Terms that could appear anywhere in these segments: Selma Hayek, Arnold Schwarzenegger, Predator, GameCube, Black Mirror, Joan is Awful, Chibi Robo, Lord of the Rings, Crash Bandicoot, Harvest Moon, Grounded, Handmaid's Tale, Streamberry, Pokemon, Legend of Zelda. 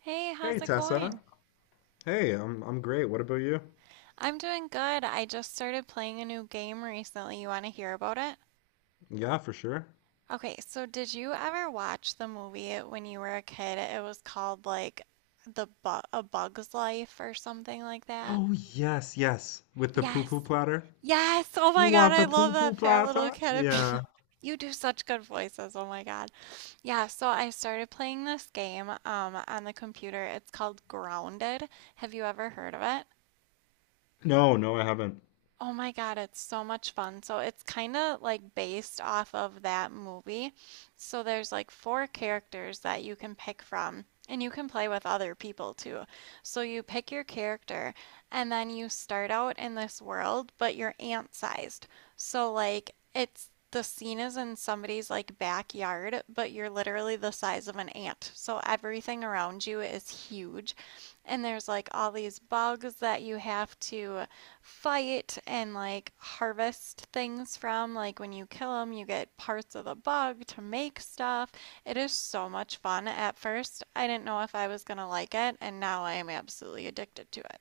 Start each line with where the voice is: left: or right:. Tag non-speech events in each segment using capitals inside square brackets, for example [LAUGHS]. right: Hey,
left: Hey
right: how's it
left: Tessa.
right: going?
left: Hey, I'm great. What about you?
right: I'm doing good. I just started playing a new game recently. You want to hear about it?
left: Yeah, for sure.
right: Okay, so did you ever watch the movie when you were a kid? It was called like The Bu A Bug's Life or something like that.
left: Oh yes, yes. With the
right: Yes.
left: poo-poo platter.
right: Yes. Oh
left: You
right: my God,
left: want
right: I
left: the
right: love that
left: poo-poo
right: fat little
left: platter?
right: caterpillar.
left: Yeah.
right: [LAUGHS] You do such good voices. Oh my God. Yeah, so I started playing this game on the computer. It's called Grounded. Have you ever heard of it?
left: No, no, I haven't.
right: Oh my God, it's so much fun. So it's kind of like based off of that movie. So there's like four characters that you can pick from, and you can play with other people too. So you pick your character, and then you start out in this world, but you're ant-sized. So like it's the scene is in somebody's like backyard, but you're literally the size of an ant. So everything around you is huge. And there's like all these bugs that you have to fight and like harvest things from. Like when you kill them, you get parts of the bug to make stuff. It is so much fun. At first, I didn't know if I was gonna like it, and now I am absolutely addicted to it.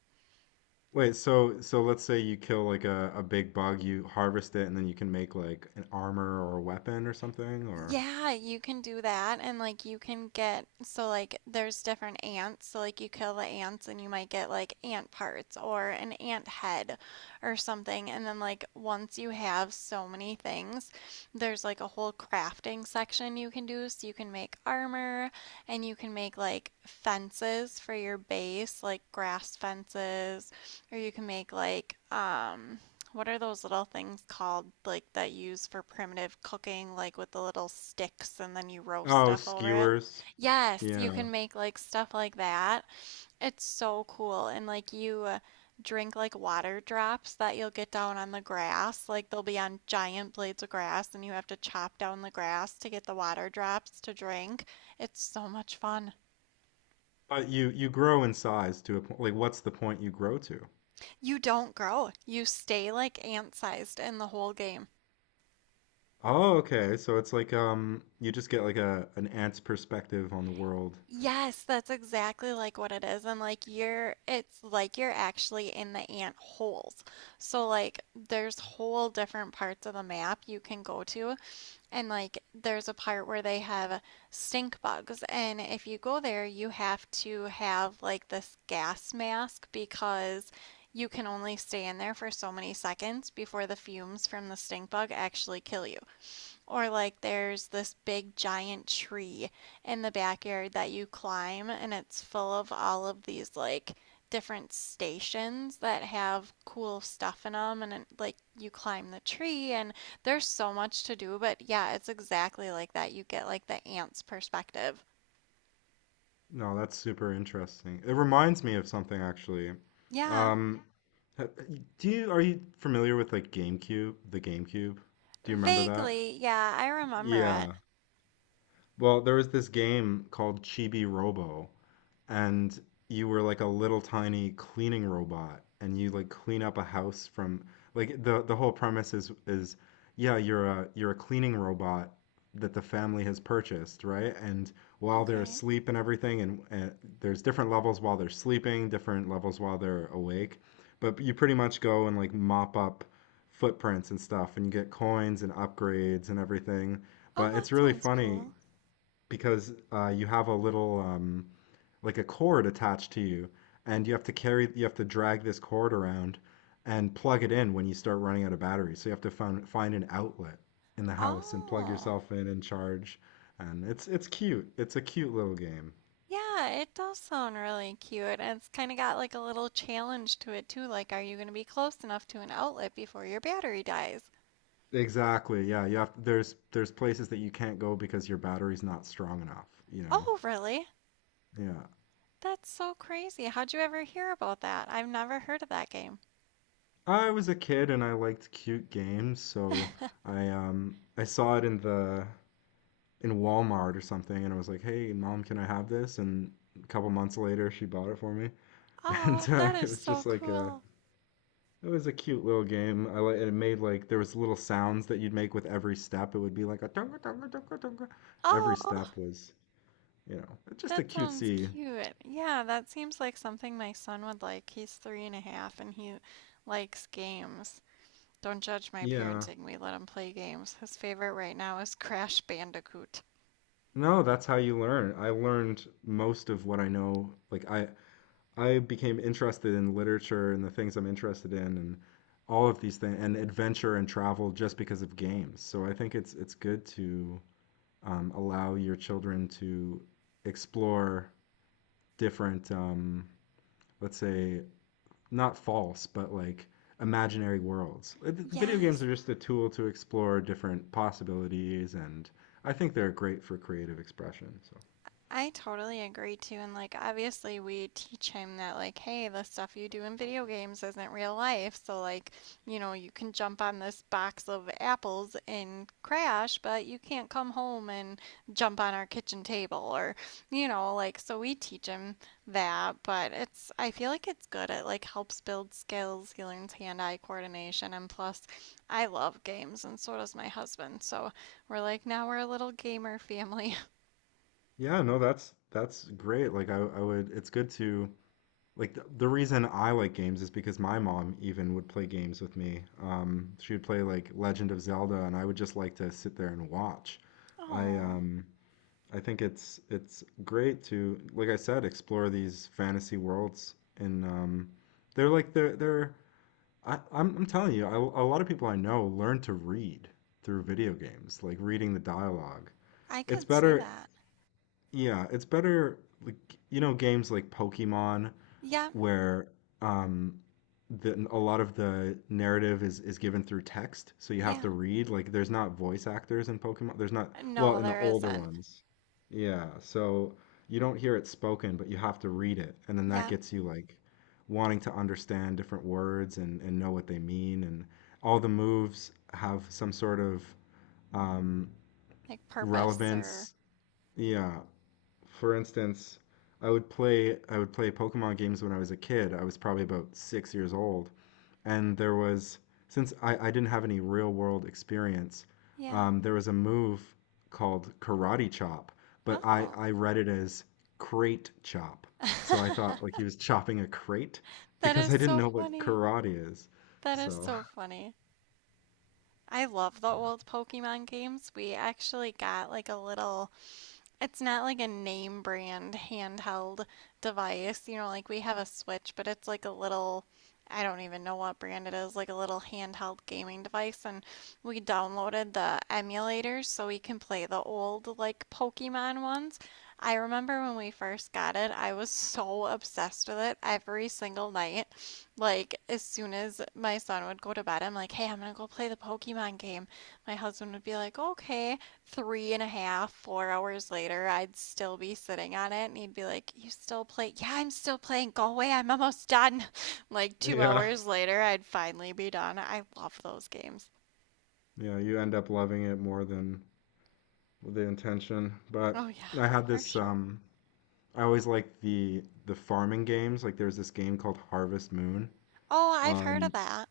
left: Wait, so let's say you kill like a big bug, you harvest it, and then you can make like an armor or a weapon or something, or
right: Yeah, you can do that and like you can get so like there's different ants. So like you kill the ants and you might get like ant parts or an ant head or something. And then like once you have so many things, there's like a whole crafting section you can do. So you can make armor and you can make like fences for your base, like grass fences, or you can make like what are those little things called, like that you use for primitive cooking, like with the little sticks and then you roast
left: oh,
right: stuff over it?
left: skewers.
right: Yes, you
left: Yeah.
right: can make like stuff like that. It's so cool. And like you drink like water drops that you'll get down on the grass. Like they'll be on giant blades of grass and you have to chop down the grass to get the water drops to drink. It's so much fun.
left: But you grow in size to a point. Like, what's the point you grow to?
right: You don't grow. You stay like ant-sized in the whole game.
left: Oh, okay. So it's like you just get like a an ant's perspective on the world.
right: Yes, that's exactly like what it is. And like you're, it's like you're actually in the ant holes. So like there's whole different parts of the map you can go to. And like there's a part where they have stink bugs. And if you go there, you have to have like this gas mask because you can only stay in there for so many seconds before the fumes from the stink bug actually kill you. Or like there's this big giant tree in the backyard that you climb and it's full of all of these like different stations that have cool stuff in them and it, like you climb the tree and there's so much to do, but yeah, it's exactly like that. You get like the ant's perspective.
left: No, that's super interesting. It reminds me of something actually.
right: Yeah,
left: Um, ha- do you are you familiar with like GameCube, the GameCube? Do you remember that?
right: vaguely. Yeah, I remember it.
left: Yeah. Well, there was this game called Chibi Robo, and you were like a little tiny cleaning robot, and you like clean up a house from like the whole premise is yeah, you're a cleaning robot that the family has purchased, right? And while they're
right: Okay.
left: asleep and everything, and there's different levels while they're sleeping, different levels while they're awake, but you pretty much go and like mop up footprints and stuff, and you get coins and upgrades and everything.
right: Oh,
left: But it's
right: that
left: really
right: sounds
left: funny
right: cool.
left: because you have a little like a cord attached to you, and you have to drag this cord around and plug it in when you start running out of battery. So you have to find an outlet in the house and plug
right: Oh.
left: yourself in and charge. And it's cute. It's a cute little game.
right: Yeah, it does sound really cute. And it's kind of got like a little challenge to it too. Like, are you going to be close enough to an outlet before your battery dies?
left: Exactly. Yeah, you have there's places that you can't go because your battery's not strong enough, you know.
right: Oh, really?
left: Yeah.
right: That's so crazy. How'd you ever hear about that? I've never heard of that game.
left: I was a kid and I liked cute games, so I saw it in the in Walmart or something, and I was like, "Hey, mom, can I have this?" And a couple months later, she bought it for me, [LAUGHS] and
right: Oh, that
left: it
right: is
left: was
right: so
left: just like a
right: cool.
left: it was a cute little game. I like it made like there was little sounds that you'd make with every step. It would be like a dunga dunga dunga dunga. Every
right: Oh,
left: step was, you know, just a
right: that sounds
left: cutesy.
right: cute. Yeah, that seems like something my son would like. He's three and a half and he likes games. Don't judge my
left: Yeah.
right: parenting. We let him play games. His favorite right now is Crash Bandicoot.
left: No, that's how you learn. I learned most of what I know. I became interested in literature and the things I'm interested in and all of these things and adventure and travel just because of games. So I think it's good to allow your children to explore different, let's say, not false, but like imaginary worlds. Video games
right: Yes,
left: are just a tool to explore different possibilities, and I think they're great for creative expression. So
right: I totally agree too, and like obviously we teach him that like, hey, the stuff you do in video games isn't real life. So like, you know, you can jump on this box of apples and crash, but you can't come home and jump on our kitchen table or, you know, like so we teach him that, but it's I feel like it's good. It like helps build skills. He learns hand-eye coordination, and plus, I love games, and so does my husband. So we're like now we're a little gamer family. [LAUGHS]
left: yeah, no, that's great. It's good to like the reason I like games is because my mom even would play games with me. She would play like Legend of Zelda, and I would just like to sit there and watch. I
right: Oh.
left: um, I think it's great to, like I said, explore these fantasy worlds, and they're like they're they're. I'm telling you, a lot of people I know learn to read through video games, like reading the dialogue.
right: I
left: It's
right: could see
left: better,
right: that.
left: yeah, it's better like you know games like Pokemon
right: Yeah.
left: where um, a lot of the narrative is given through text, so you have
right: Yeah.
left: to read. Like, there's not voice actors in Pokemon. There's not, well,
right: No,
left: in the
right: there
left: older
right: isn't.
left: ones. Yeah, so you don't hear it spoken, but you have to read it, and then that
right: Yeah.
left: gets you like wanting to understand different words and know what they mean, and all the moves have some sort of um,
right: Like purpose or
left: relevance. Yeah, for instance, I would play Pokemon games when I was a kid. I was probably about 6 years old, and there was since I didn't have any real world experience,
right: yeah.
left: there was a move called Karate Chop, but I
right: Oh.
left: I read it as Crate Chop, so I thought like
right: [LAUGHS]
left: he was chopping a crate
right: That
left: because
right: is
left: I didn't
right: so
left: know what
right: funny.
left: karate is.
right: That is
left: So
right: so funny. I love the old Pokemon games. We actually got like a little, it's not like a name brand handheld device. You know, like we have a Switch, but it's like a little, I don't even know what brand it is, like a little handheld gaming device. And we downloaded the emulators so we can play the old, like, Pokemon ones. I remember when we first got it, I was so obsessed with it every single night. Like, as soon as my son would go to bed, I'm like, hey, I'm gonna go play the Pokemon game. My husband would be like, okay three and a half, 4 hours later, I'd still be sitting on it, and he'd be like, "You still play? Yeah, I'm still playing. Go away. I'm almost done." [LAUGHS] Like two
left: [LAUGHS] yeah,
right: hours later, I'd finally be done. I love those games.
left: yeah, you end up loving it more than the intention. But
right: Oh yeah,
left: I had
right: for
left: this
right: sure.
left: um. I always like the farming games. Like there's this game called Harvest Moon.
right: Oh, I've heard of
left: Um,
right: that.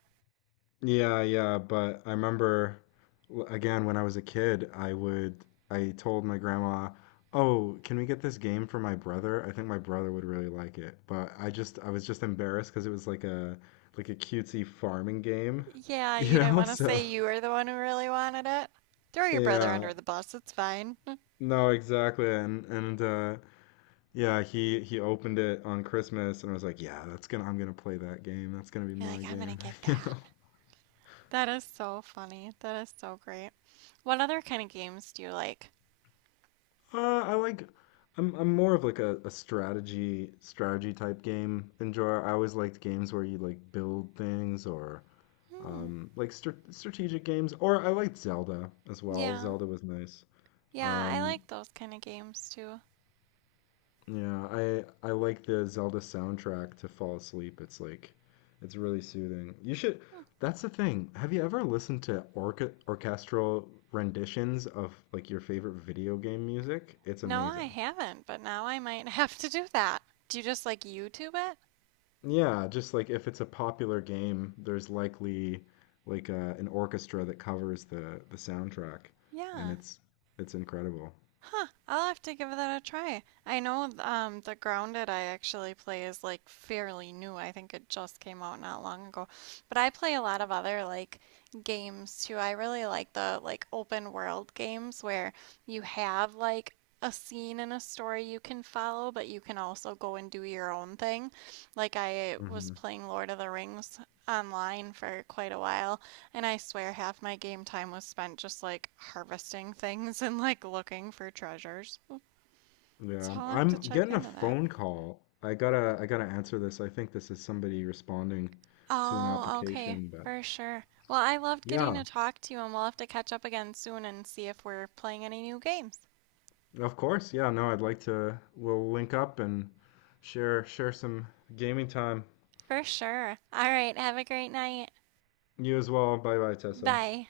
left: yeah, yeah, but I remember again when I was a kid, I told my grandma, "Oh, can we get this game for my brother? I think my brother would really like it." But I was just embarrassed because it was like a cutesy farming game, [LAUGHS]
right: Yeah,
left: you
right: you didn't
left: know?
right: want to
left: So,
right: say you were the one who really wanted it. Throw your brother
left: yeah.
right: under the bus. It's fine.
left: No, exactly. And Yeah, he opened it on Christmas, and I was like, "Yeah, that's gonna I'm gonna play that game. That's gonna be
right: You're like,
left: my
right: I'm gonna
left: game."
right: get
left: [LAUGHS] You
right: that.
left: know,
right: That is so funny. That is so great. What other kind of games do you like?
left: I like I'm more of like a strategy type game enjoyer. I always liked games where you like build things or
right: Hmm.
left: like strategic games, or I liked Zelda as well.
right: Yeah.
left: Zelda was nice.
right: Yeah, I
left: Um,
right: like those kind of games too.
left: Yeah, I like the Zelda soundtrack to fall asleep. It's like it's really soothing. You should
right: Hmm.
left: that's the thing. Have you ever listened to orca orchestral renditions of like your favorite video game music? It's
right: No, I
left: amazing.
right: haven't, but now I might [LAUGHS] have to do that. Do you just like YouTube it?
left: Yeah, just like if it's a popular game, there's likely like an orchestra that covers the soundtrack and
right: Yeah.
left: it's incredible.
right: Huh, I'll have to give that a try. I know the Grounded I actually play is like fairly new. I think it just came out not long ago. But I play a lot of other like games too. I really like the like open world games where you have like a scene and a story you can follow, but you can also go and do your own thing. Like I was
left: Mm-hmm.
right: playing Lord of the Rings online for quite a while and I swear half my game time was spent just like harvesting things [LAUGHS] and like looking for treasures. So
left: Yeah,
right: I'll have to
left: I'm
right: check
left: getting a
right: into that.
left: phone call. I gotta answer this. I think this is somebody responding to an
right: Oh, okay,
left: application, but
right: for sure. Well, I loved getting
left: yeah,
right: to talk to you, and we'll have to catch up again soon and see if we're playing any new games.
left: of course. Yeah, no, I'd like to we'll link up and share some gaming time.
right: For sure. All right, have a great night.
left: You as well. Bye bye, Tessa.
right: Bye.